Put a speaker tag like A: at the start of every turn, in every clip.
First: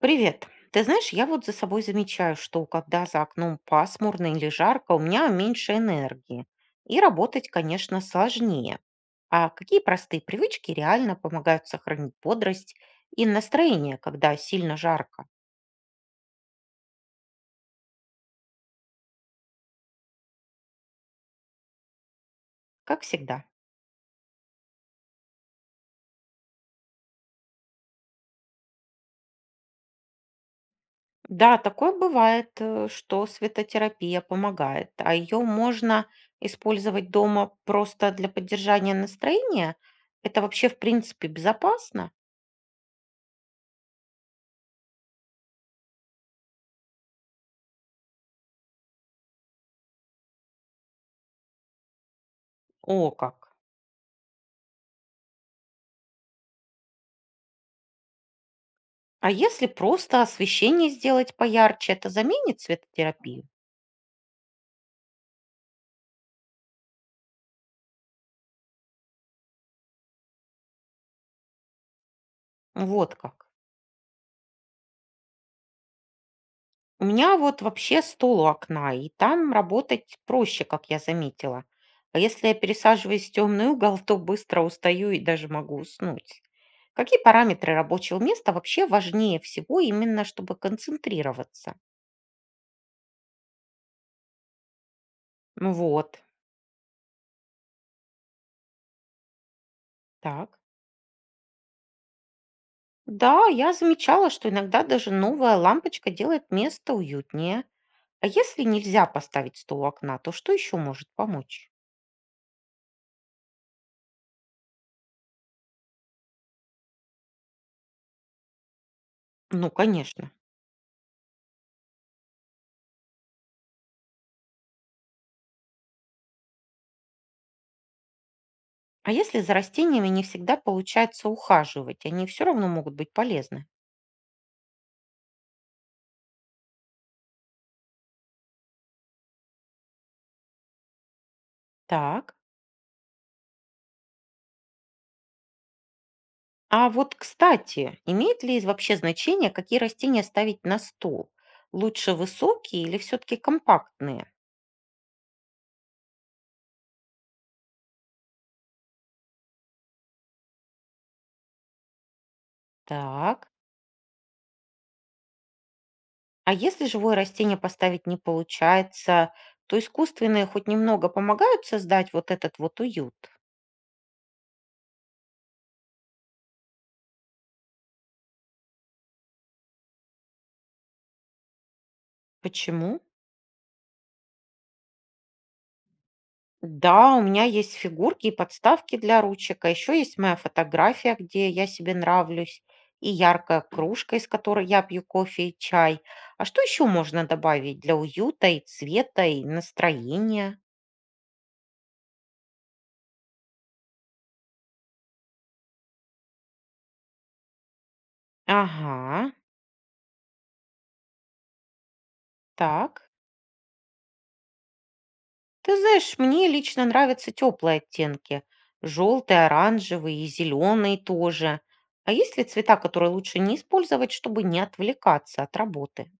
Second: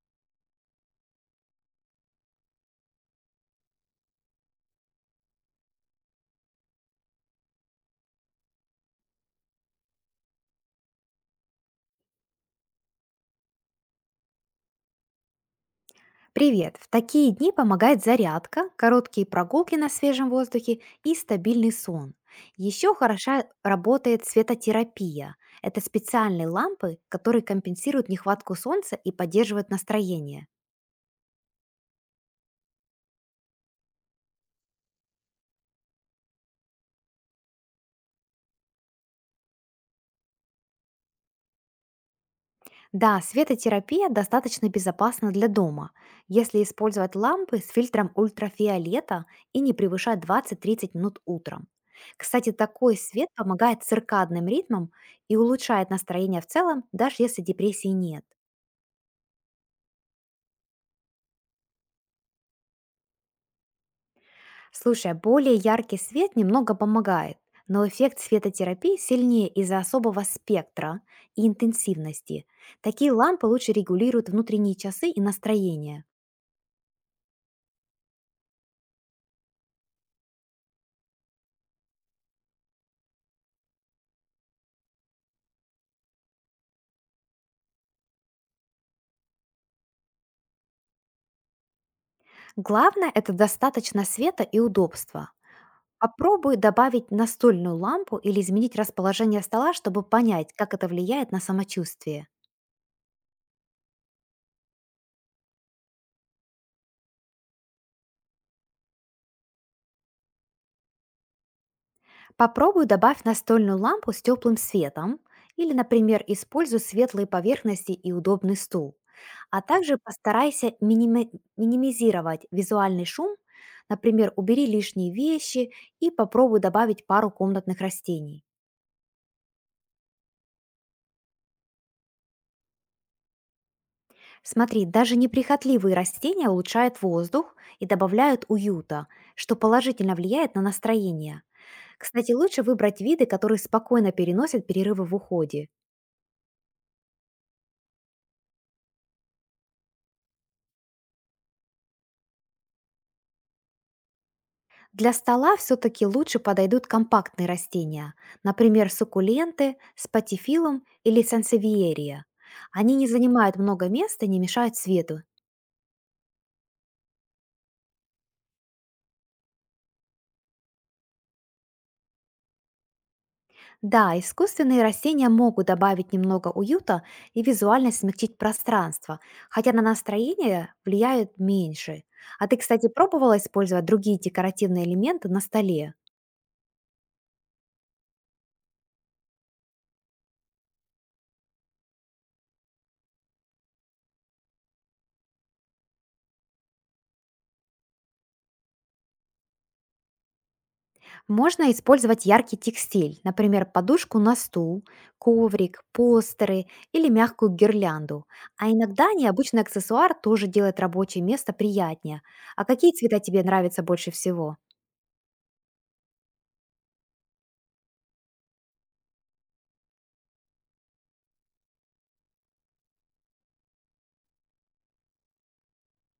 A: Привет. Ты знаешь, я вот за собой замечаю, что когда за окном пасмурно или жарко, у меня меньше энергии. И работать, конечно, сложнее. А какие простые привычки реально помогают сохранить бодрость и настроение, когда сильно жарко?
B: Привет! В такие дни помогает зарядка, короткие прогулки на свежем воздухе и стабильный сон. Еще
A: Как
B: хороша
A: всегда.
B: работает светотерапия. Это специальные лампы, которые компенсируют нехватку солнца и поддерживают настроение.
A: Да, такое бывает, что светотерапия помогает, а ее можно использовать дома просто для поддержания настроения. Это вообще, в принципе, безопасно.
B: Да, светотерапия достаточно безопасна для дома, если использовать лампы с фильтром ультрафиолета и не превышать 20–30 минут утром. Кстати, такой
A: О,
B: свет
A: как!
B: помогает циркадным ритмам и улучшает настроение в целом, даже если депрессии нет.
A: А если просто освещение сделать поярче, это заменит цветотерапию?
B: Слушай, а более яркий свет немного помогает, но эффект светотерапии сильнее из-за особого спектра и интенсивности. Такие
A: Вот
B: лампы
A: как.
B: лучше регулируют внутренние часы и настроение.
A: У меня вот вообще стол у окна, и там работать проще, как я заметила. А если я пересаживаюсь в темный угол, то быстро устаю и даже могу уснуть. Какие параметры рабочего места вообще важнее всего именно, чтобы концентрироваться?
B: Главное — это достаточно света и удобства.
A: Ну вот,
B: Попробуй добавить настольную лампу или изменить расположение стола, чтобы понять,
A: так.
B: как это влияет на самочувствие.
A: Да, я замечала, что иногда даже новая лампочка делает место уютнее. А если нельзя поставить стол у окна, то что еще может помочь?
B: Попробуй добавь настольную лампу с теплым светом или, например, используй светлые поверхности и удобный стул. А
A: Ну,
B: также
A: конечно.
B: постарайся минимизировать визуальный шум, например, убери лишние вещи и попробуй добавить пару комнатных растений.
A: А если за растениями не всегда получается ухаживать, они все равно могут быть полезны.
B: Смотри, даже неприхотливые растения улучшают воздух и добавляют уюта, что положительно влияет на настроение. Кстати,
A: Так.
B: лучше выбрать виды, которые спокойно переносят перерывы в уходе.
A: А вот, кстати, имеет ли вообще значение, какие растения ставить на стол? Лучше высокие или все-таки компактные?
B: Для стола все-таки лучше подойдут компактные растения, например, суккуленты, спатифилум или сансевиерия. Они не
A: Так.
B: занимают много места и не мешают свету.
A: А если живое растение поставить не получается, то искусственные хоть немного помогают создать вот этот вот уют?
B: Да, искусственные растения могут добавить немного уюта и визуально смягчить пространство, хотя на настроение влияют меньше. А ты, кстати,
A: Почему?
B: пробовала использовать другие декоративные элементы на столе?
A: Да, у меня есть фигурки и подставки для ручек, а еще есть моя фотография, где я себе нравлюсь, и яркая кружка, из которой я пью кофе и чай. А что еще можно добавить для уюта и цвета, и настроения?
B: Можно использовать яркий текстиль, например, подушку на стул, коврик, постеры или мягкую гирлянду. А иногда
A: Ага,
B: необычный аксессуар тоже делает рабочее место приятнее. А какие
A: так.
B: цвета тебе нравятся больше всего?
A: Ты знаешь, мне лично нравятся теплые оттенки. Желтый, оранжевый и зеленый тоже. А есть ли цвета, которые лучше не использовать, чтобы не отвлекаться от работы?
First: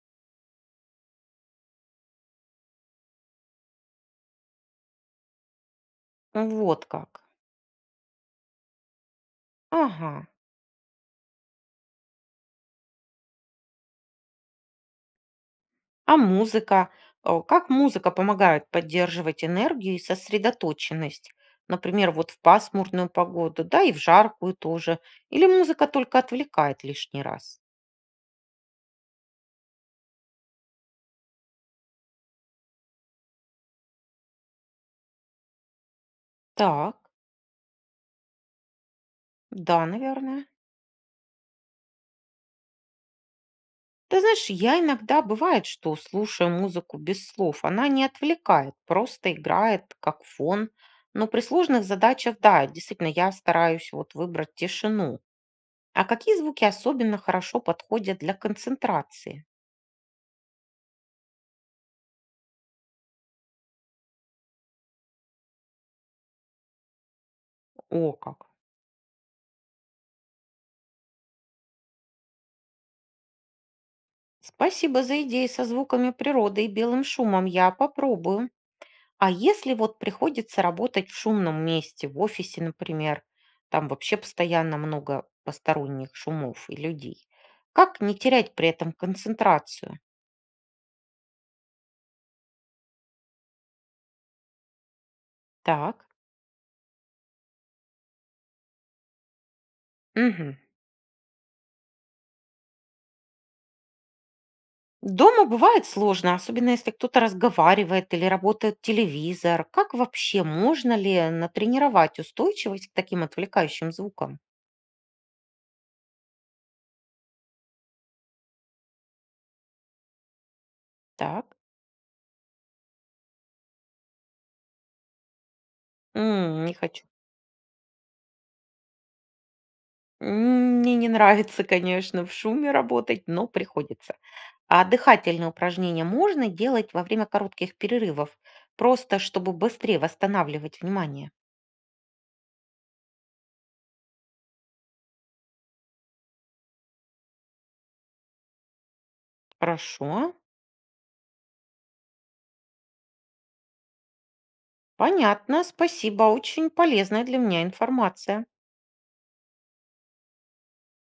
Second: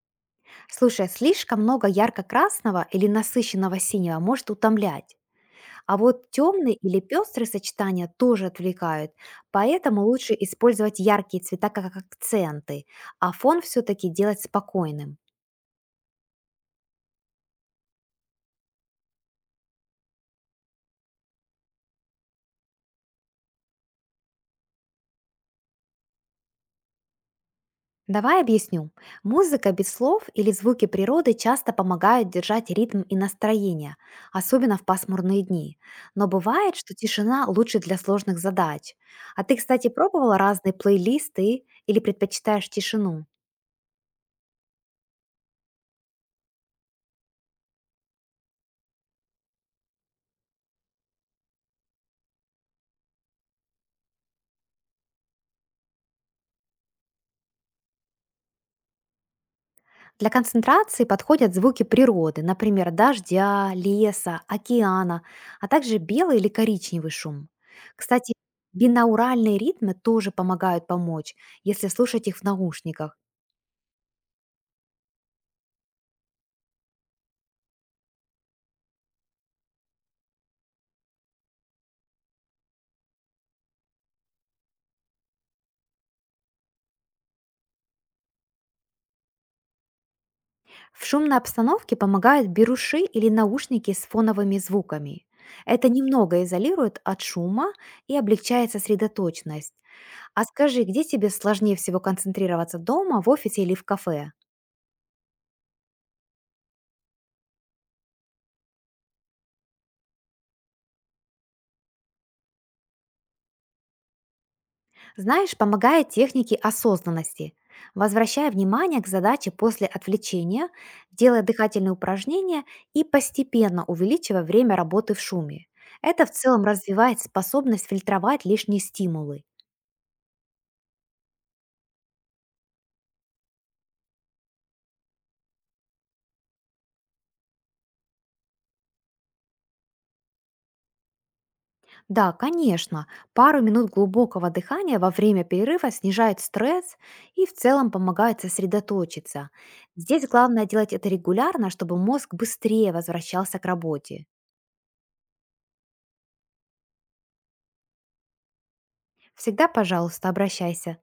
B: Слушай, слишком много ярко-красного или насыщенного синего может утомлять. А вот темные
A: Вот
B: или
A: как.
B: пестрые сочетания тоже отвлекают, поэтому
A: Ага.
B: лучше использовать яркие цвета как акценты, а фон все-таки делать спокойным.
A: А музыка? Как музыка помогает поддерживать энергию и сосредоточенность? Например, вот в пасмурную погоду, да, и в жаркую тоже. Или музыка только отвлекает лишний раз?
B: Давай объясню. Музыка без слов или звуки природы часто помогают держать ритм и настроение, особенно в пасмурные дни. Но бывает, что
A: Так,
B: тишина лучше для сложных задач. А ты,
A: да,
B: кстати, пробовала
A: наверное.
B: разные плейлисты или предпочитаешь тишину?
A: Ты знаешь, я иногда бывает, что слушаю музыку без слов. Она не отвлекает, просто играет как фон. Но при сложных задачах, да, действительно, я стараюсь вот выбрать тишину. А какие звуки особенно хорошо подходят для концентрации?
B: Для концентрации подходят звуки природы, например, дождя, леса, океана, а также белый или коричневый шум.
A: О,
B: Кстати,
A: как.
B: бинауральные ритмы тоже помогают помочь, если слушать их в наушниках.
A: Спасибо за идеи со звуками природы и белым шумом. Я попробую. А если вот приходится работать в шумном месте, в офисе, например, там вообще постоянно много посторонних шумов и людей, как не терять при этом концентрацию?
B: В шумной обстановке помогают беруши или наушники с фоновыми звуками. Это
A: Так.
B: немного изолирует от шума и облегчает сосредоточенность. А
A: Мгм.
B: скажи, где тебе сложнее всего концентрироваться дома, в офисе или в кафе?
A: Дома бывает сложно, особенно если кто-то разговаривает или работает телевизор. Как вообще можно ли натренировать устойчивость к таким отвлекающим звукам?
B: Знаешь, помогает техники осознанности. Возвращай внимание к задаче после отвлечения, делая
A: Так.
B: дыхательные упражнения и постепенно увеличивая время работы в шуме. Это в целом
A: М, не хочу
B: развивает способность фильтровать лишние стимулы.
A: М, Мне не нравится, конечно, в шуме работать, но приходится. А дыхательные упражнения можно делать во время коротких перерывов, просто чтобы быстрее восстанавливать внимание.
B: Да, конечно. Пару минут глубокого дыхания во время перерыва снижает стресс и в целом помогает сосредоточиться. Здесь
A: Хорошо,
B: главное делать это регулярно, чтобы мозг быстрее возвращался к работе.
A: понятно, спасибо, очень полезная для меня информация.
B: Всегда, пожалуйста, обращайся.